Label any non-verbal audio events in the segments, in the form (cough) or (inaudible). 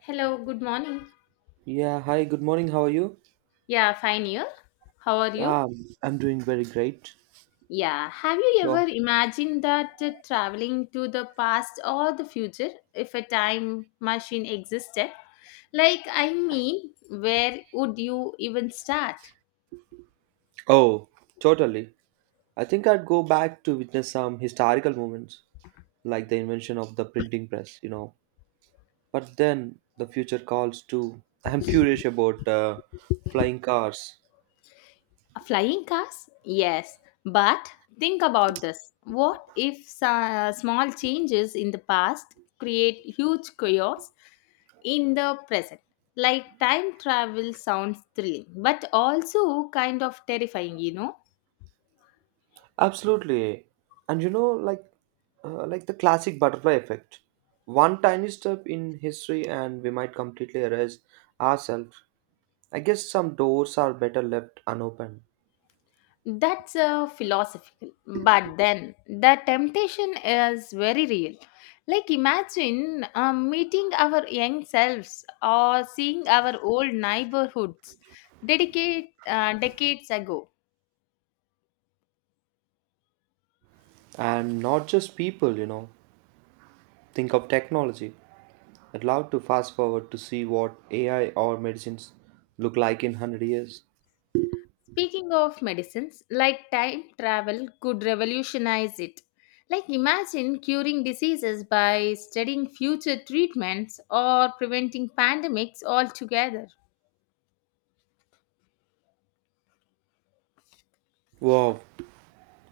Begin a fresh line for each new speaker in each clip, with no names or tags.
Hello, good morning.
Yeah, hi, good morning. How are you?
Yeah, fine here. How are you?
Um, I'm doing very great.
Yeah, have you
So,
ever imagined that traveling to the past or the future if a time machine existed? Where would you even start?
oh, Totally. I think I'd go back to witness some historical moments, like the invention of the printing press, you know. But then the future calls too. (laughs) I'm curious about flying cars.
Flying cars? Yes. But think about this. What if small changes in the past create huge chaos in the present? Like time travel sounds thrilling, but also kind of terrifying, you know?
Absolutely. And you know, like the classic butterfly effect. One tiny step in history and we might completely erase ourselves. I guess some doors are better left unopened.
That's philosophical, but then the temptation is very real. Like, imagine meeting our young selves or seeing our old neighborhoods decades ago.
And not just people, you know, think of technology. I'd love to fast forward to see what AI or medicines look like in 100 years.
Speaking of medicines, like time travel could revolutionize it. Like, imagine curing diseases by studying future treatments or preventing pandemics altogether.
Wow,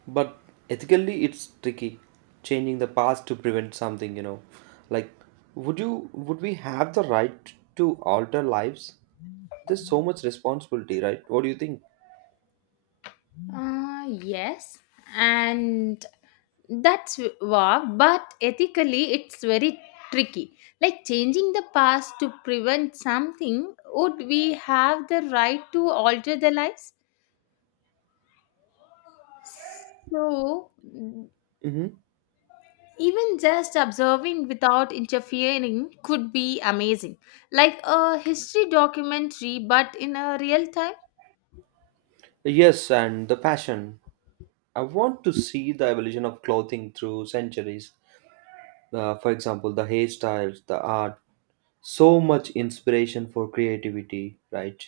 but ethically it's tricky, changing the past to prevent something, Like would you would we have the right to alter lives? There's so much responsibility, right? What do you think?
Yes, and that's work, but ethically it's very tricky. Like changing the past to prevent something, would we have the right to alter the lives? So,
Hmm.
even just observing without interfering could be amazing, like a history documentary, but in a real time.
Yes, and the fashion. I want to see the evolution of clothing through centuries. For example, the hairstyles, the art, so much inspiration for creativity, right?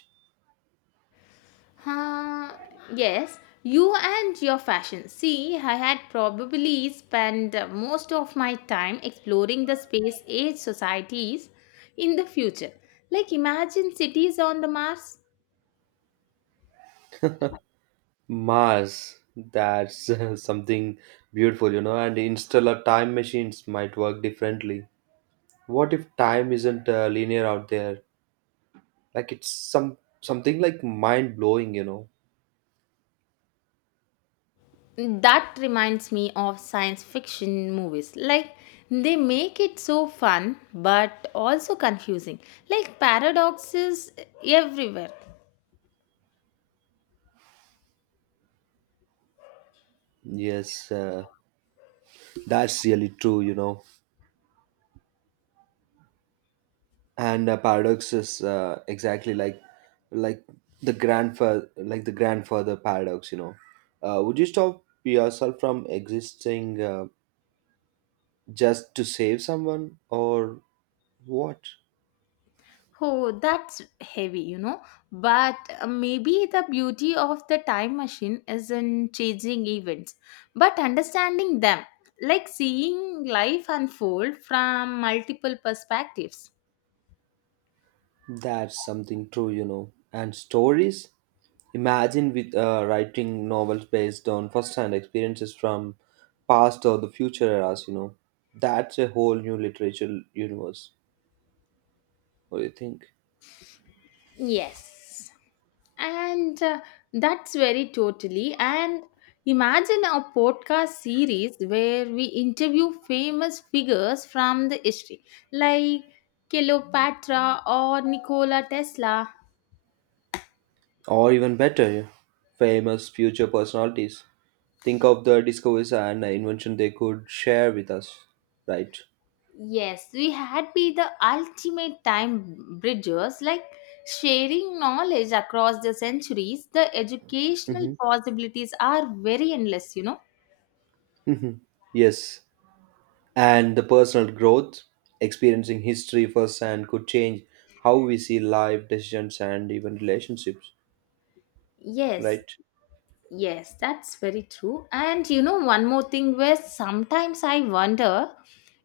Huh, yes, you and your fashion. See, I had probably spent most of my time exploring the space age societies in the future. Like, imagine cities on the Mars.
Mars, that's (laughs) something beautiful, you know, and interstellar time machines might work differently. What if time isn't linear out there? Like it's something like mind blowing, you know.
That reminds me of science fiction movies. Like, they make it so fun but also confusing. Like, paradoxes everywhere.
Yes, that's really true, you know. And paradox is exactly like the grandfather paradox, you know. Would you stop yourself from existing? Just to save someone or what?
Oh, that's heavy, you know. But maybe the beauty of the time machine is in changing events, but understanding them, like seeing life unfold from multiple perspectives.
That's something true, you know. And stories? Imagine with writing novels based on first-hand experiences from past or the future eras, you know. That's a whole new literature universe. What do you think?
Yes. And that's very totally. And imagine a podcast series where we interview famous figures from the history, like Cleopatra or Nikola Tesla.
Or even better, famous future personalities. Think of the discoveries and invention they could share with us, right?
Yes, we had be the ultimate time bridgers, like sharing knowledge across the centuries. The educational
Mm-hmm.
possibilities are very endless, you know.
(laughs) Yes. And the personal growth, experiencing history firsthand could change how we see life decisions and even relationships,
Yes,
right?
yes, that's very true. And one more thing where sometimes I wonder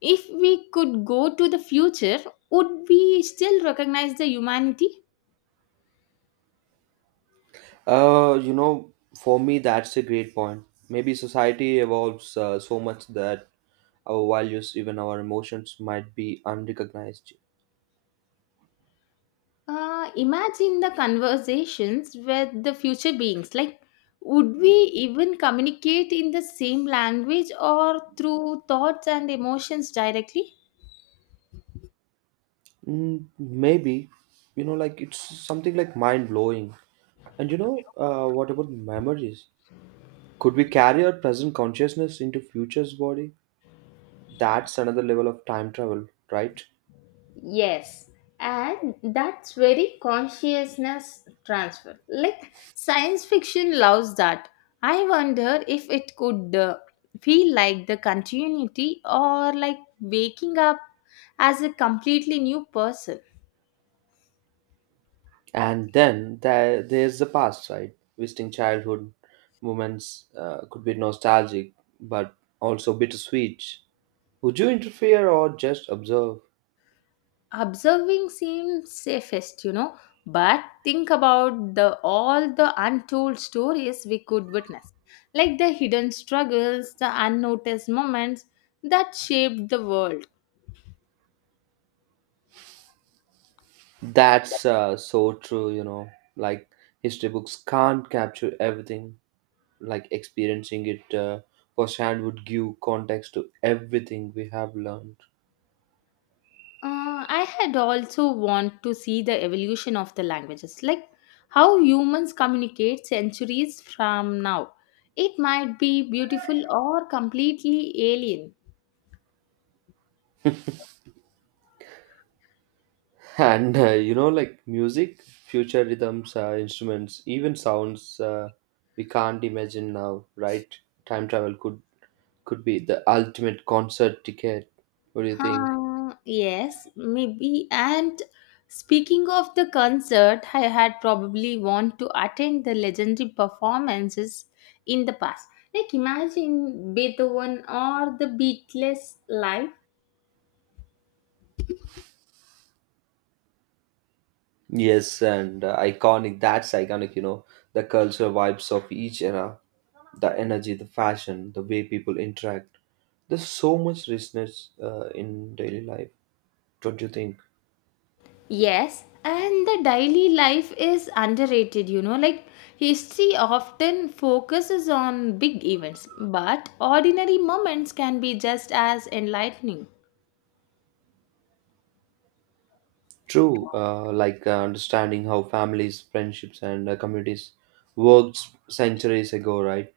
if we could go to the future, would we still recognize the humanity?
You know, for me that's a great point. Maybe society evolves so much that our values, even our emotions, might be unrecognized.
Imagine the conversations with the future beings. Like, would we even communicate in the same language or through thoughts and emotions directly?
Mm, maybe, you know, like it's something like mind blowing. And you know, what about memories? Could we carry our present consciousness into future's body? That's another level of time travel, right?
Yes, and that's very consciousness transfer. Like, science fiction loves that. I wonder if it could feel like the continuity or like waking up as a completely new person.
And then there's the past, right? Visiting childhood moments could be nostalgic but also bittersweet. Would you interfere or just observe?
Observing seems safest, but think about the all the untold stories we could witness, like the hidden struggles, the unnoticed moments that shaped the world.
That's so true, you know. Like history books can't capture everything. Like experiencing it firsthand would give context to everything we have learned.
I had also want to see the evolution of the languages, like how humans communicate centuries from now. It might be beautiful or completely alien.
And you know, like music, future rhythms, instruments, even sounds we can't imagine now, right? Time travel could be the ultimate concert ticket. What do you think?
Yes, maybe. And speaking of the concert, I had probably want to attend the legendary performances in the past. Like imagine Beethoven or the Beatles live.
Yes, and iconic, you know, the culture vibes of each era, the energy, the fashion, the way people interact. There's so much richness in daily life, don't you think?
Yes, and the daily life is underrated, you know. Like history often focuses on big events, but ordinary moments can be just as enlightening.
True, like understanding how families, friendships, and communities worked centuries ago, right?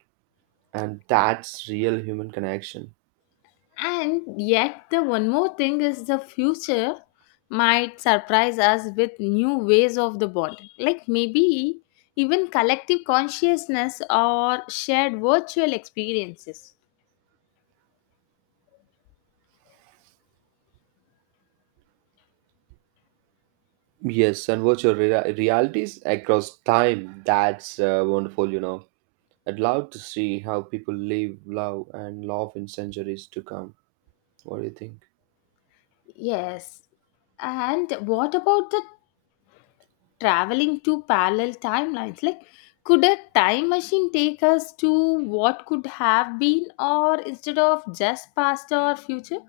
And that's real human connection.
And yet, the one more thing is the future might surprise us with new ways of the bond, like maybe even collective consciousness or shared virtual experiences.
Yes, and what your realities across time. That's wonderful, you know. I'd love to see how people live, love, and love in centuries to come. What do you think?
Yes. And what about the traveling to parallel timelines? Like, could a time machine take us to what could have been, or instead of just past or future?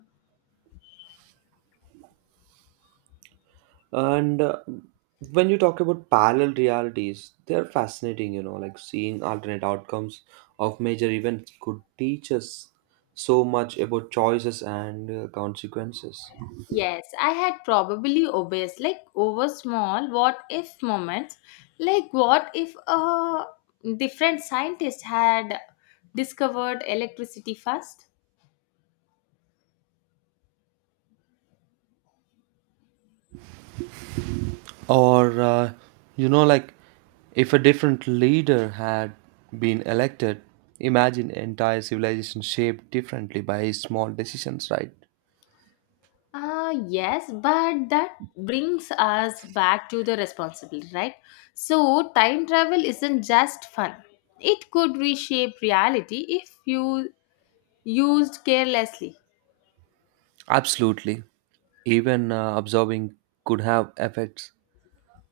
And When you talk about parallel realities, they are fascinating, you know, like seeing alternate outcomes of major events could teach us so much about choices and consequences.
Yes, I had probably obsessed like over small what if moments. Like what if a different scientist had discovered electricity first?
Or, you know, like if a different leader had been elected, imagine entire civilization shaped differently by small decisions, right?
Yes, but that brings us back to the responsibility, right? So, time travel isn't just fun. It could reshape reality if you used carelessly.
Absolutely. Even observing could have effects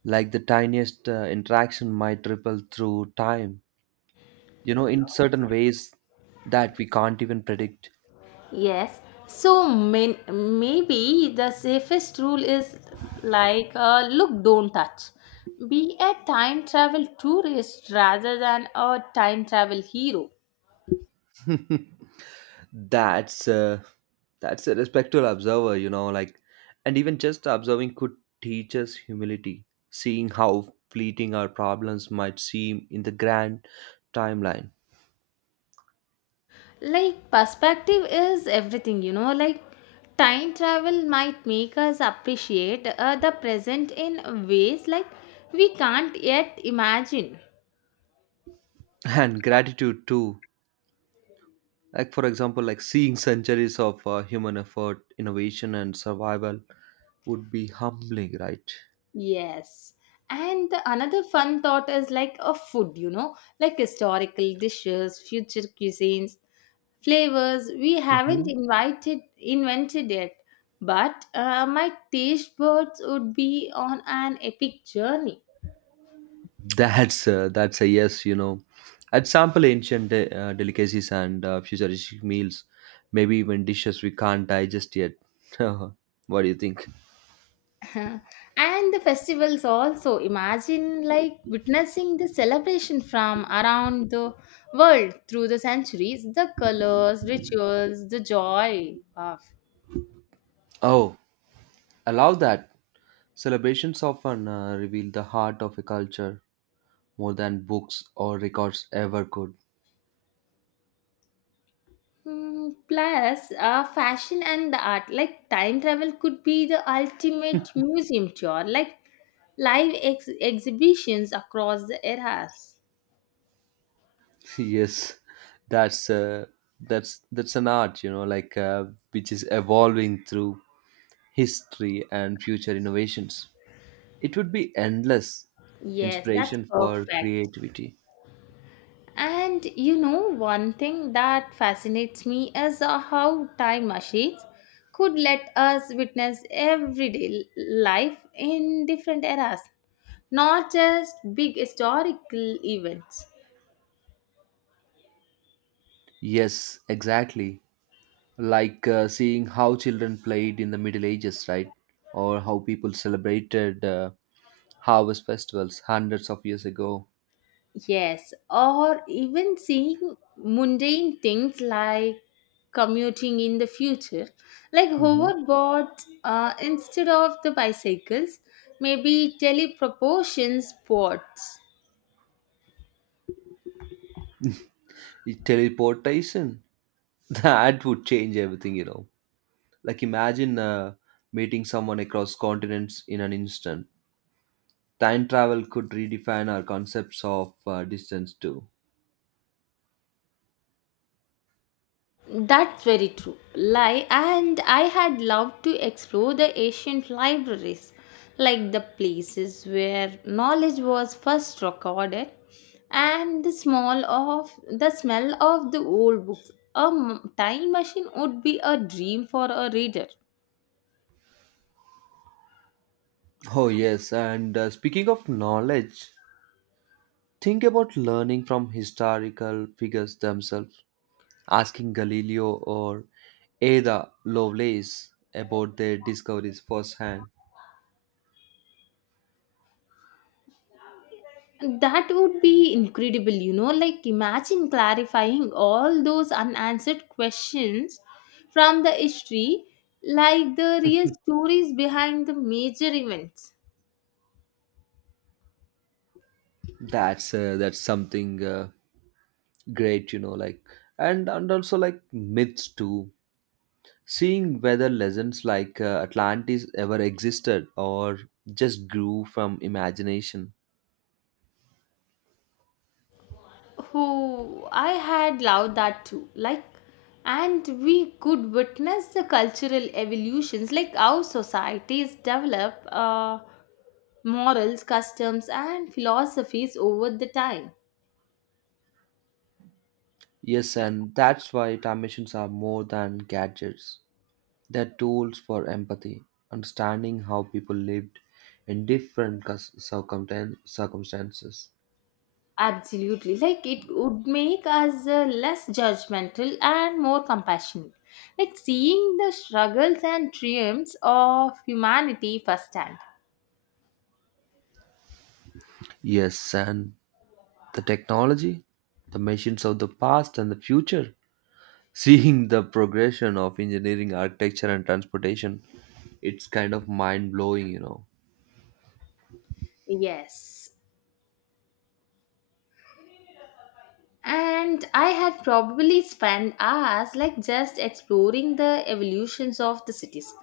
like the tiniest interaction might ripple through time, you know, in certain ways that we can't even predict.
Yes. So maybe the safest rule is look, don't touch. Be a time travel tourist rather than a time travel hero.
(laughs) that's uh, that's a respectful observer, you know, like, and even just observing could teach us humility, seeing how fleeting our problems might seem in the grand timeline.
Like, perspective is everything, you know. Like, time travel might make us appreciate the present in ways like we can't yet imagine.
(laughs) And gratitude too. Like for example, like seeing centuries of human effort, innovation, and survival would be humbling, right?
Yes. And the another fun thought is like a food, you know, like historical dishes, future cuisines, flavors we haven't
Mhm.
invited invented yet. But my taste buds would be on an epic journey.
That's a yes, you know. I'd sample ancient delicacies and futuristic meals, maybe even dishes we can't digest yet. (laughs) What do you think?
(laughs) And the festivals also. Imagine like witnessing the celebration from around the world through the centuries, the colors, rituals, the joy. Wow.
Oh, I love that. Celebrations often reveal the heart of a culture more than books or records ever could.
Mm, plus, fashion and the art, like time travel, could be the ultimate museum tour, like live exhibitions across the eras.
(laughs) Yes, that's uh, that's an art, you know, which is evolving through history and future innovations. It would be endless
Yes, that's
inspiration for
perfect.
creativity.
And you know, one thing that fascinates me is how time machines could let us witness everyday life in different eras, not just big historical events.
Yes, exactly. Like seeing how children played in the Middle Ages, right? Or how people celebrated harvest festivals hundreds of years ago.
Yes, or even seeing mundane things like commuting in the future, like
Hmm.
hoverboards instead of the bicycles, maybe teleproportions boards.
Teleportation. (laughs) That would change everything, you know. Like imagine meeting someone across continents in an instant. Time travel could redefine our concepts of distance too.
That's very true. Like, and I had loved to explore the ancient libraries, like the places where knowledge was first recorded, and the small of the smell of the old books. Time machine would be a dream for a reader.
Oh, yes. And speaking of knowledge, think about learning from historical figures themselves, asking Galileo or Ada Lovelace about their discoveries firsthand.
That would be incredible, you know. Like, imagine clarifying all those unanswered questions from the history, like the real stories behind the major events.
That's something great, you know. Like, and also like myths too. Seeing whether legends like Atlantis ever existed or just grew from imagination.
Oh, I had loved that too. Like, and we could witness the cultural evolutions, like how societies develop morals, customs, and philosophies over the time.
Yes, and that's why time machines are more than gadgets. They're tools for empathy, understanding how people lived in different circumstances.
Absolutely. Like it would make us less judgmental and more compassionate. Like seeing the struggles and triumphs of humanity firsthand.
Yes, and the technology, the machines of the past and the future. (laughs) Seeing the progression of engineering, architecture, and transportation, it's kind of mind blowing, you know.
Yes. And I had probably spent hours like just exploring the evolutions of the cities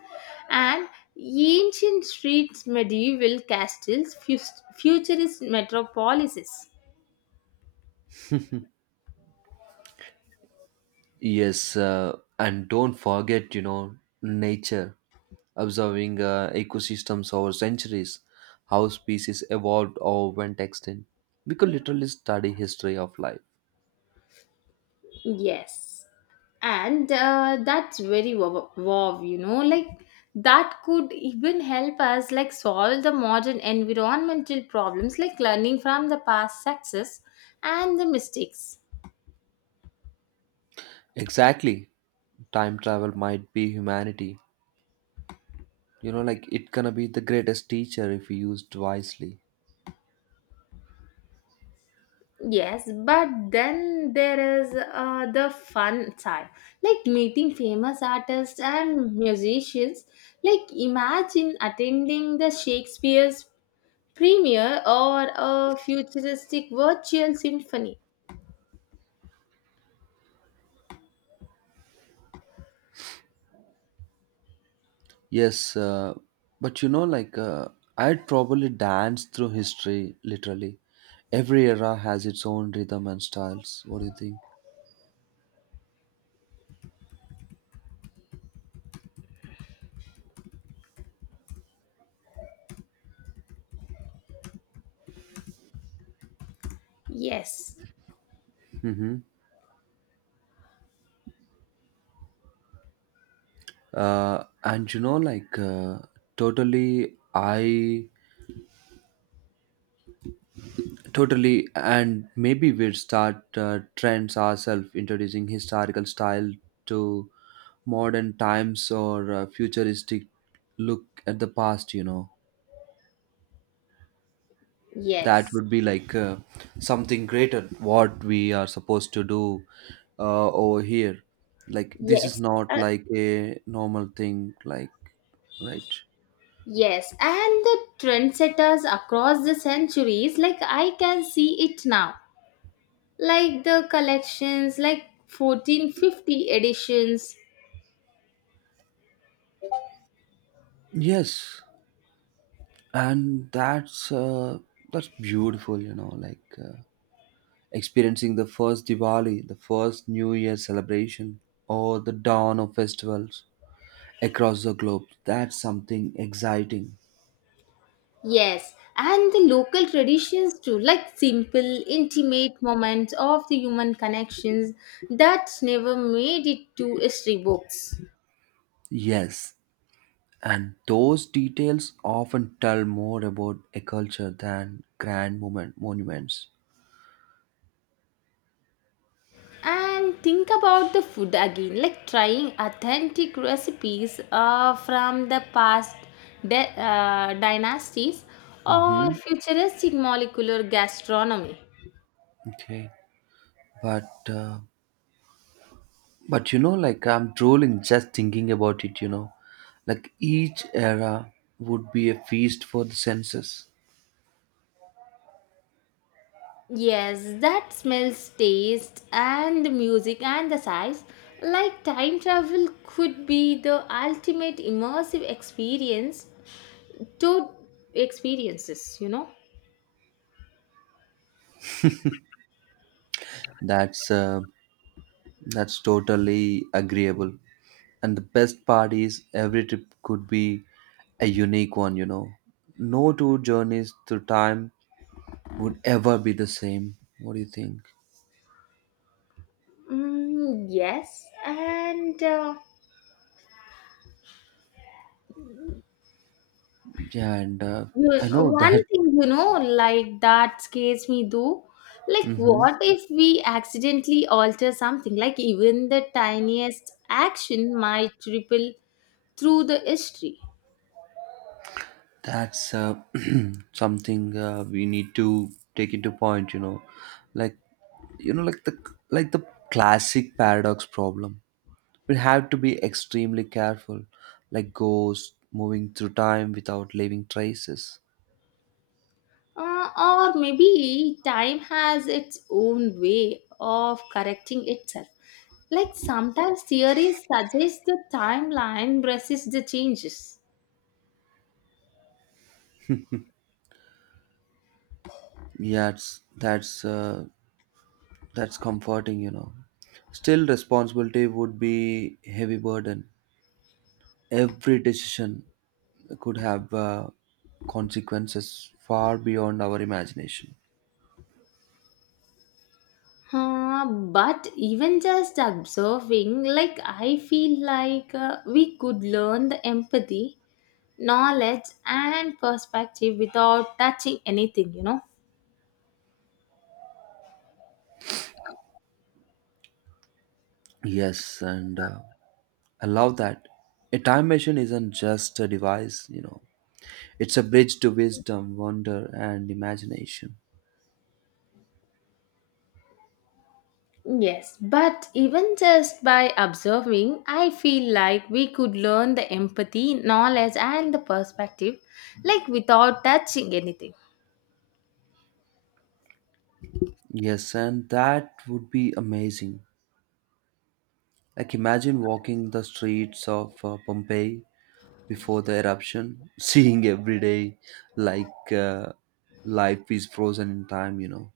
and ancient streets, medieval castles, futurist metropolises.
(laughs) Yes, and don't forget, you know, nature. Observing ecosystems over centuries, how species evolved or went extinct. We could literally study history of life.
Yes. And that's very wow, wow, you know, like that could even help us like solve the modern environmental problems like learning from the past success and the mistakes.
Exactly. Time travel might be humanity. You know, like it gonna be the greatest teacher if used wisely.
Yes, but then there is the fun side, like meeting famous artists and musicians. Like imagine attending the Shakespeare's premiere or a futuristic virtual symphony.
Yes, but I'd probably dance through history literally. Every era has its own rhythm and styles. What do you think?
Yes,
Mm-hmm. And you know, like totally, I Totally, And maybe we'd start trends ourselves, introducing historical style to modern times or futuristic look at the past. You know, that
yes,
would be like something greater. What we are supposed to do over here, like this is
yes,
not
uh,
like a normal thing. Like right?
yes. And the trendsetters across the centuries, like I can see it now, like the collections, like 1450 editions.
Yes, and that's beautiful. You know. Like. Experiencing the first Diwali, the first New Year celebration, or the dawn of festivals across the globe. That's something exciting.
Yes, and the local traditions too, like simple, intimate moments of the human connections that never made it to history books.
Yes, and those details often tell more about a culture than grand moment, monuments.
And think about the food again, like trying authentic recipes from the past dynasties or
Mm-hmm.
futuristic molecular gastronomy.
Okay, but uh, but you know, like I'm drooling just thinking about it. You know, like each era would be a feast for the senses.
Yes, that smells, taste, and the music and the size. Like time travel could be the ultimate immersive experience to experiences, you know?
That's uh, That's totally agreeable. And the best part is every trip could be a unique one, you know. No two journeys through time would ever be the same. What do you think?
Mm, yes, and.
Yeah, and
You,
I know
one
that.
thing you know, like that scares me though. Like,
Hmm.
what if we accidentally alter something? Like, even the tiniest action might ripple through the history.
that's (clears throat) Something we need to take into point, you know. Like, you know, like the classic paradox problem. We have to be extremely careful, like ghosts moving through time without leaving traces.
Or maybe time has its own way of correcting itself. Like, sometimes theories suggest the timeline resists the changes.
Yeah, it's, that's That's comforting, you know. Still, responsibility would be heavy burden. Every decision could have consequences far beyond our imagination.
Uh, but even just observing, like I feel like we could learn the empathy, knowledge, and perspective without touching anything, you know.
Yes, and I love that. A time machine isn't just a device, you know. It's a bridge to wisdom, wonder, and imagination.
Yes, but even just by observing, I feel like we could learn the empathy, knowledge, and the perspective, like without touching anything.
Yes, and that would be amazing. Like, imagine walking the streets of Pompeii before the eruption, (laughs) seeing every day like uh, life is frozen in time, you know.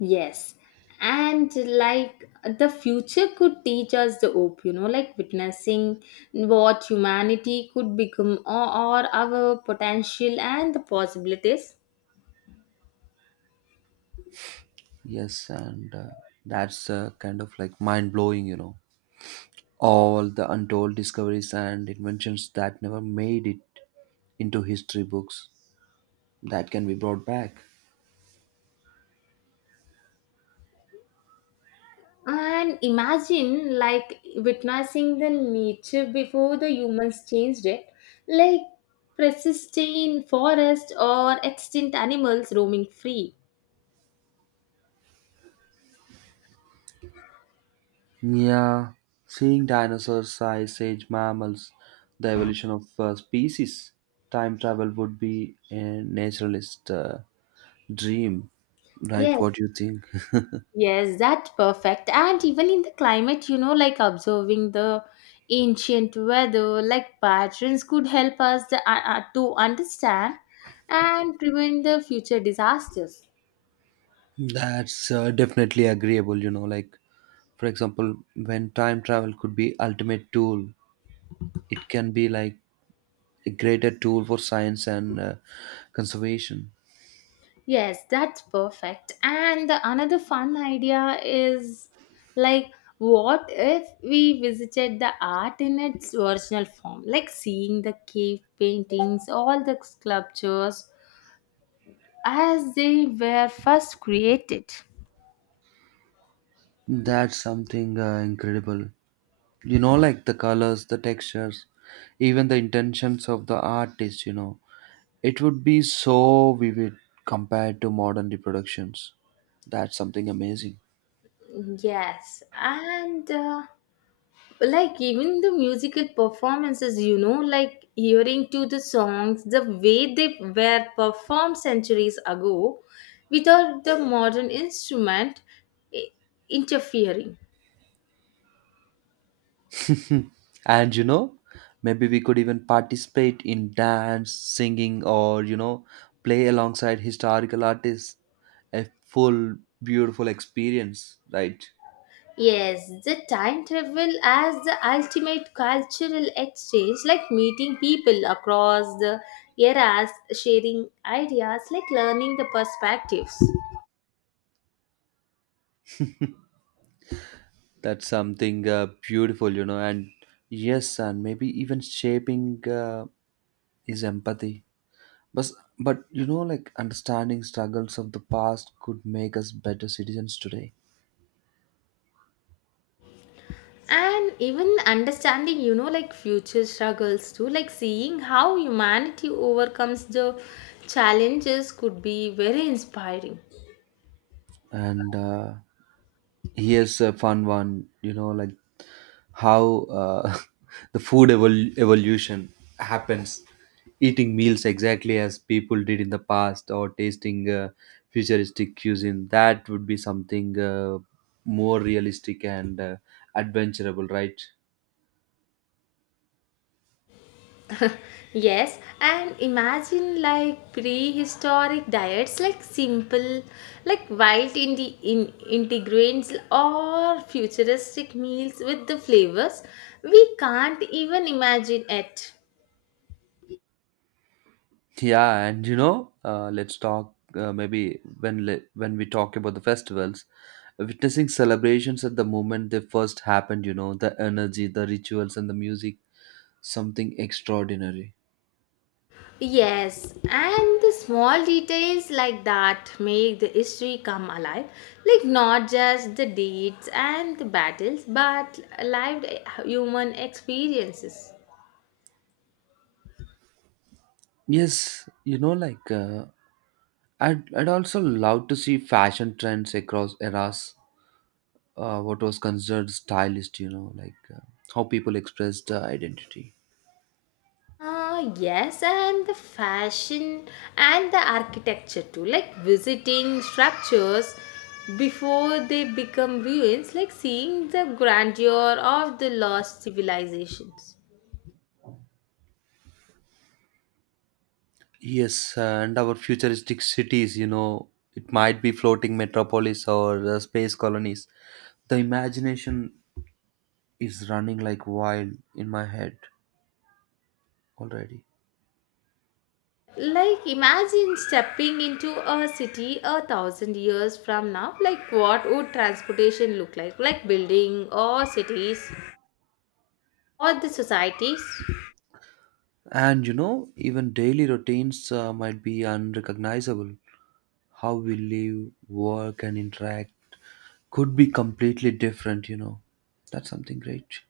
Yes. And like the future could teach us the hope, you know, like witnessing what humanity could become, or our potential and the possibilities.
Yes, and that's kind of like mind blowing, you know. All the untold discoveries and inventions that never made it into history books that can be brought back.
And imagine like witnessing the nature before the humans changed it, like persisting forest or extinct animals roaming free.
Yeah, seeing dinosaurs, ice age mammals, the evolution of species, time travel would be a naturalist dream, right?
Yes,
What do you think?
yes, that's perfect. And even in the climate, you know, like observing the ancient weather, like patterns could help us to understand and prevent the future disasters.
That's Definitely agreeable, you know. Like, for example, when time travel could be ultimate tool, it can be like a greater tool for science and conservation.
Yes, that's perfect. And the another fun idea is like, what if we visited the art in its original form, like seeing the cave paintings, all the sculptures as they were first created?
That's something incredible. You know, like the colors, the textures, even the intentions of the artist, you know, it would be so vivid compared to modern reproductions. That's something amazing.
Yes, and like even the musical performances, you know, like hearing to the songs, the way they were performed centuries ago without the modern instrument i- interfering.
And you know, maybe we could even participate in dance singing, or you know, play alongside historical artists, a full beautiful experience, right?
Yes, the time travel as the ultimate cultural exchange, like meeting people across the eras, sharing ideas, like learning the perspectives.
That's something beautiful, you know. And yes, and maybe even shaping is empathy. But, but you know, like understanding struggles of the past could make us better citizens today.
And even understanding, you know, like future struggles too, like seeing how humanity overcomes the challenges could be very inspiring.
And here's a fun one, you know, like how (laughs) the food evolution happens. Eating meals exactly as people did in the past or tasting futuristic cuisine, that would be something more realistic and adventurable, right?
Yes, and imagine like prehistoric diets, like simple, like wild integrants or futuristic meals with the flavors we can't even imagine it.
Yeah, and you know, let's talk maybe when we talk about the festivals, witnessing celebrations at the moment they first happened. You know, the energy, the rituals, and the music, something extraordinary.
Yes, and the small details like that make the history come alive. Like not just the dates and the battles, but lived human experiences.
Yes, you know, I'd also love to see fashion trends across eras. What was considered stylist, you know, how people expressed identity.
Ah, yes, and the fashion and the architecture too. Like visiting structures before they become ruins, like seeing the grandeur of the lost civilizations.
Yes, and our futuristic cities, you know, it might be floating metropolis or space colonies. The imagination is running like wild in my head already.
Like, imagine stepping into a city a thousand years from now. Like, what would transportation look like? Like, building or cities or the societies?
And you know, even daily routines might be unrecognizable. How we live, work, and interact could be completely different, you know. That's something great.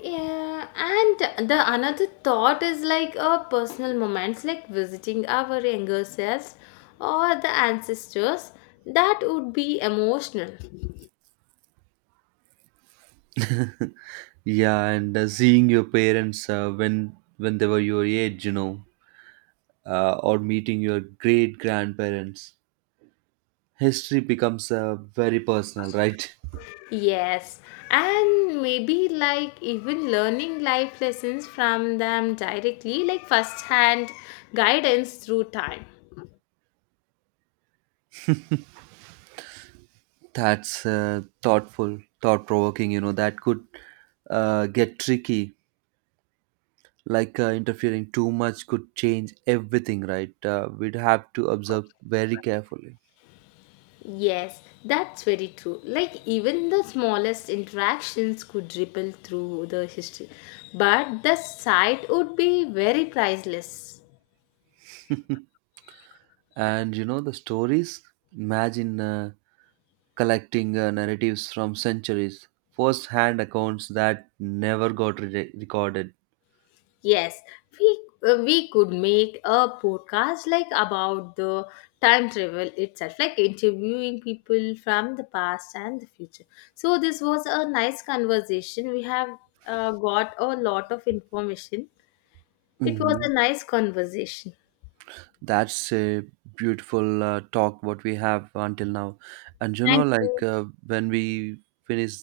Yeah, and the another thought is like a personal moments, like visiting our younger selves or the ancestors. That would be emotional.
(laughs) Yeah, and seeing your parents when they were your age, you know, or meeting your great grandparents. History becomes very personal, right?
Yes, and maybe like even learning life lessons from them directly, like first hand guidance through time.
That's Thoughtful, thought provoking, you know, that could get tricky. Like interfering too much could change everything, right? We'd have to observe very carefully.
Yes, that's very true. Like even the smallest interactions could ripple through the history, but the sight would be very priceless.
(laughs) And you know, the stories, imagine collecting narratives from centuries, first hand accounts that never got recorded.
Yes, we we could make a podcast like about the time travel itself, like interviewing people from the past and the future. So this was a nice conversation. We have got a lot of information. It was
Mhm.
a nice conversation.
That's a beautiful talk what we have until now. And you know,
Thank you.
when we finish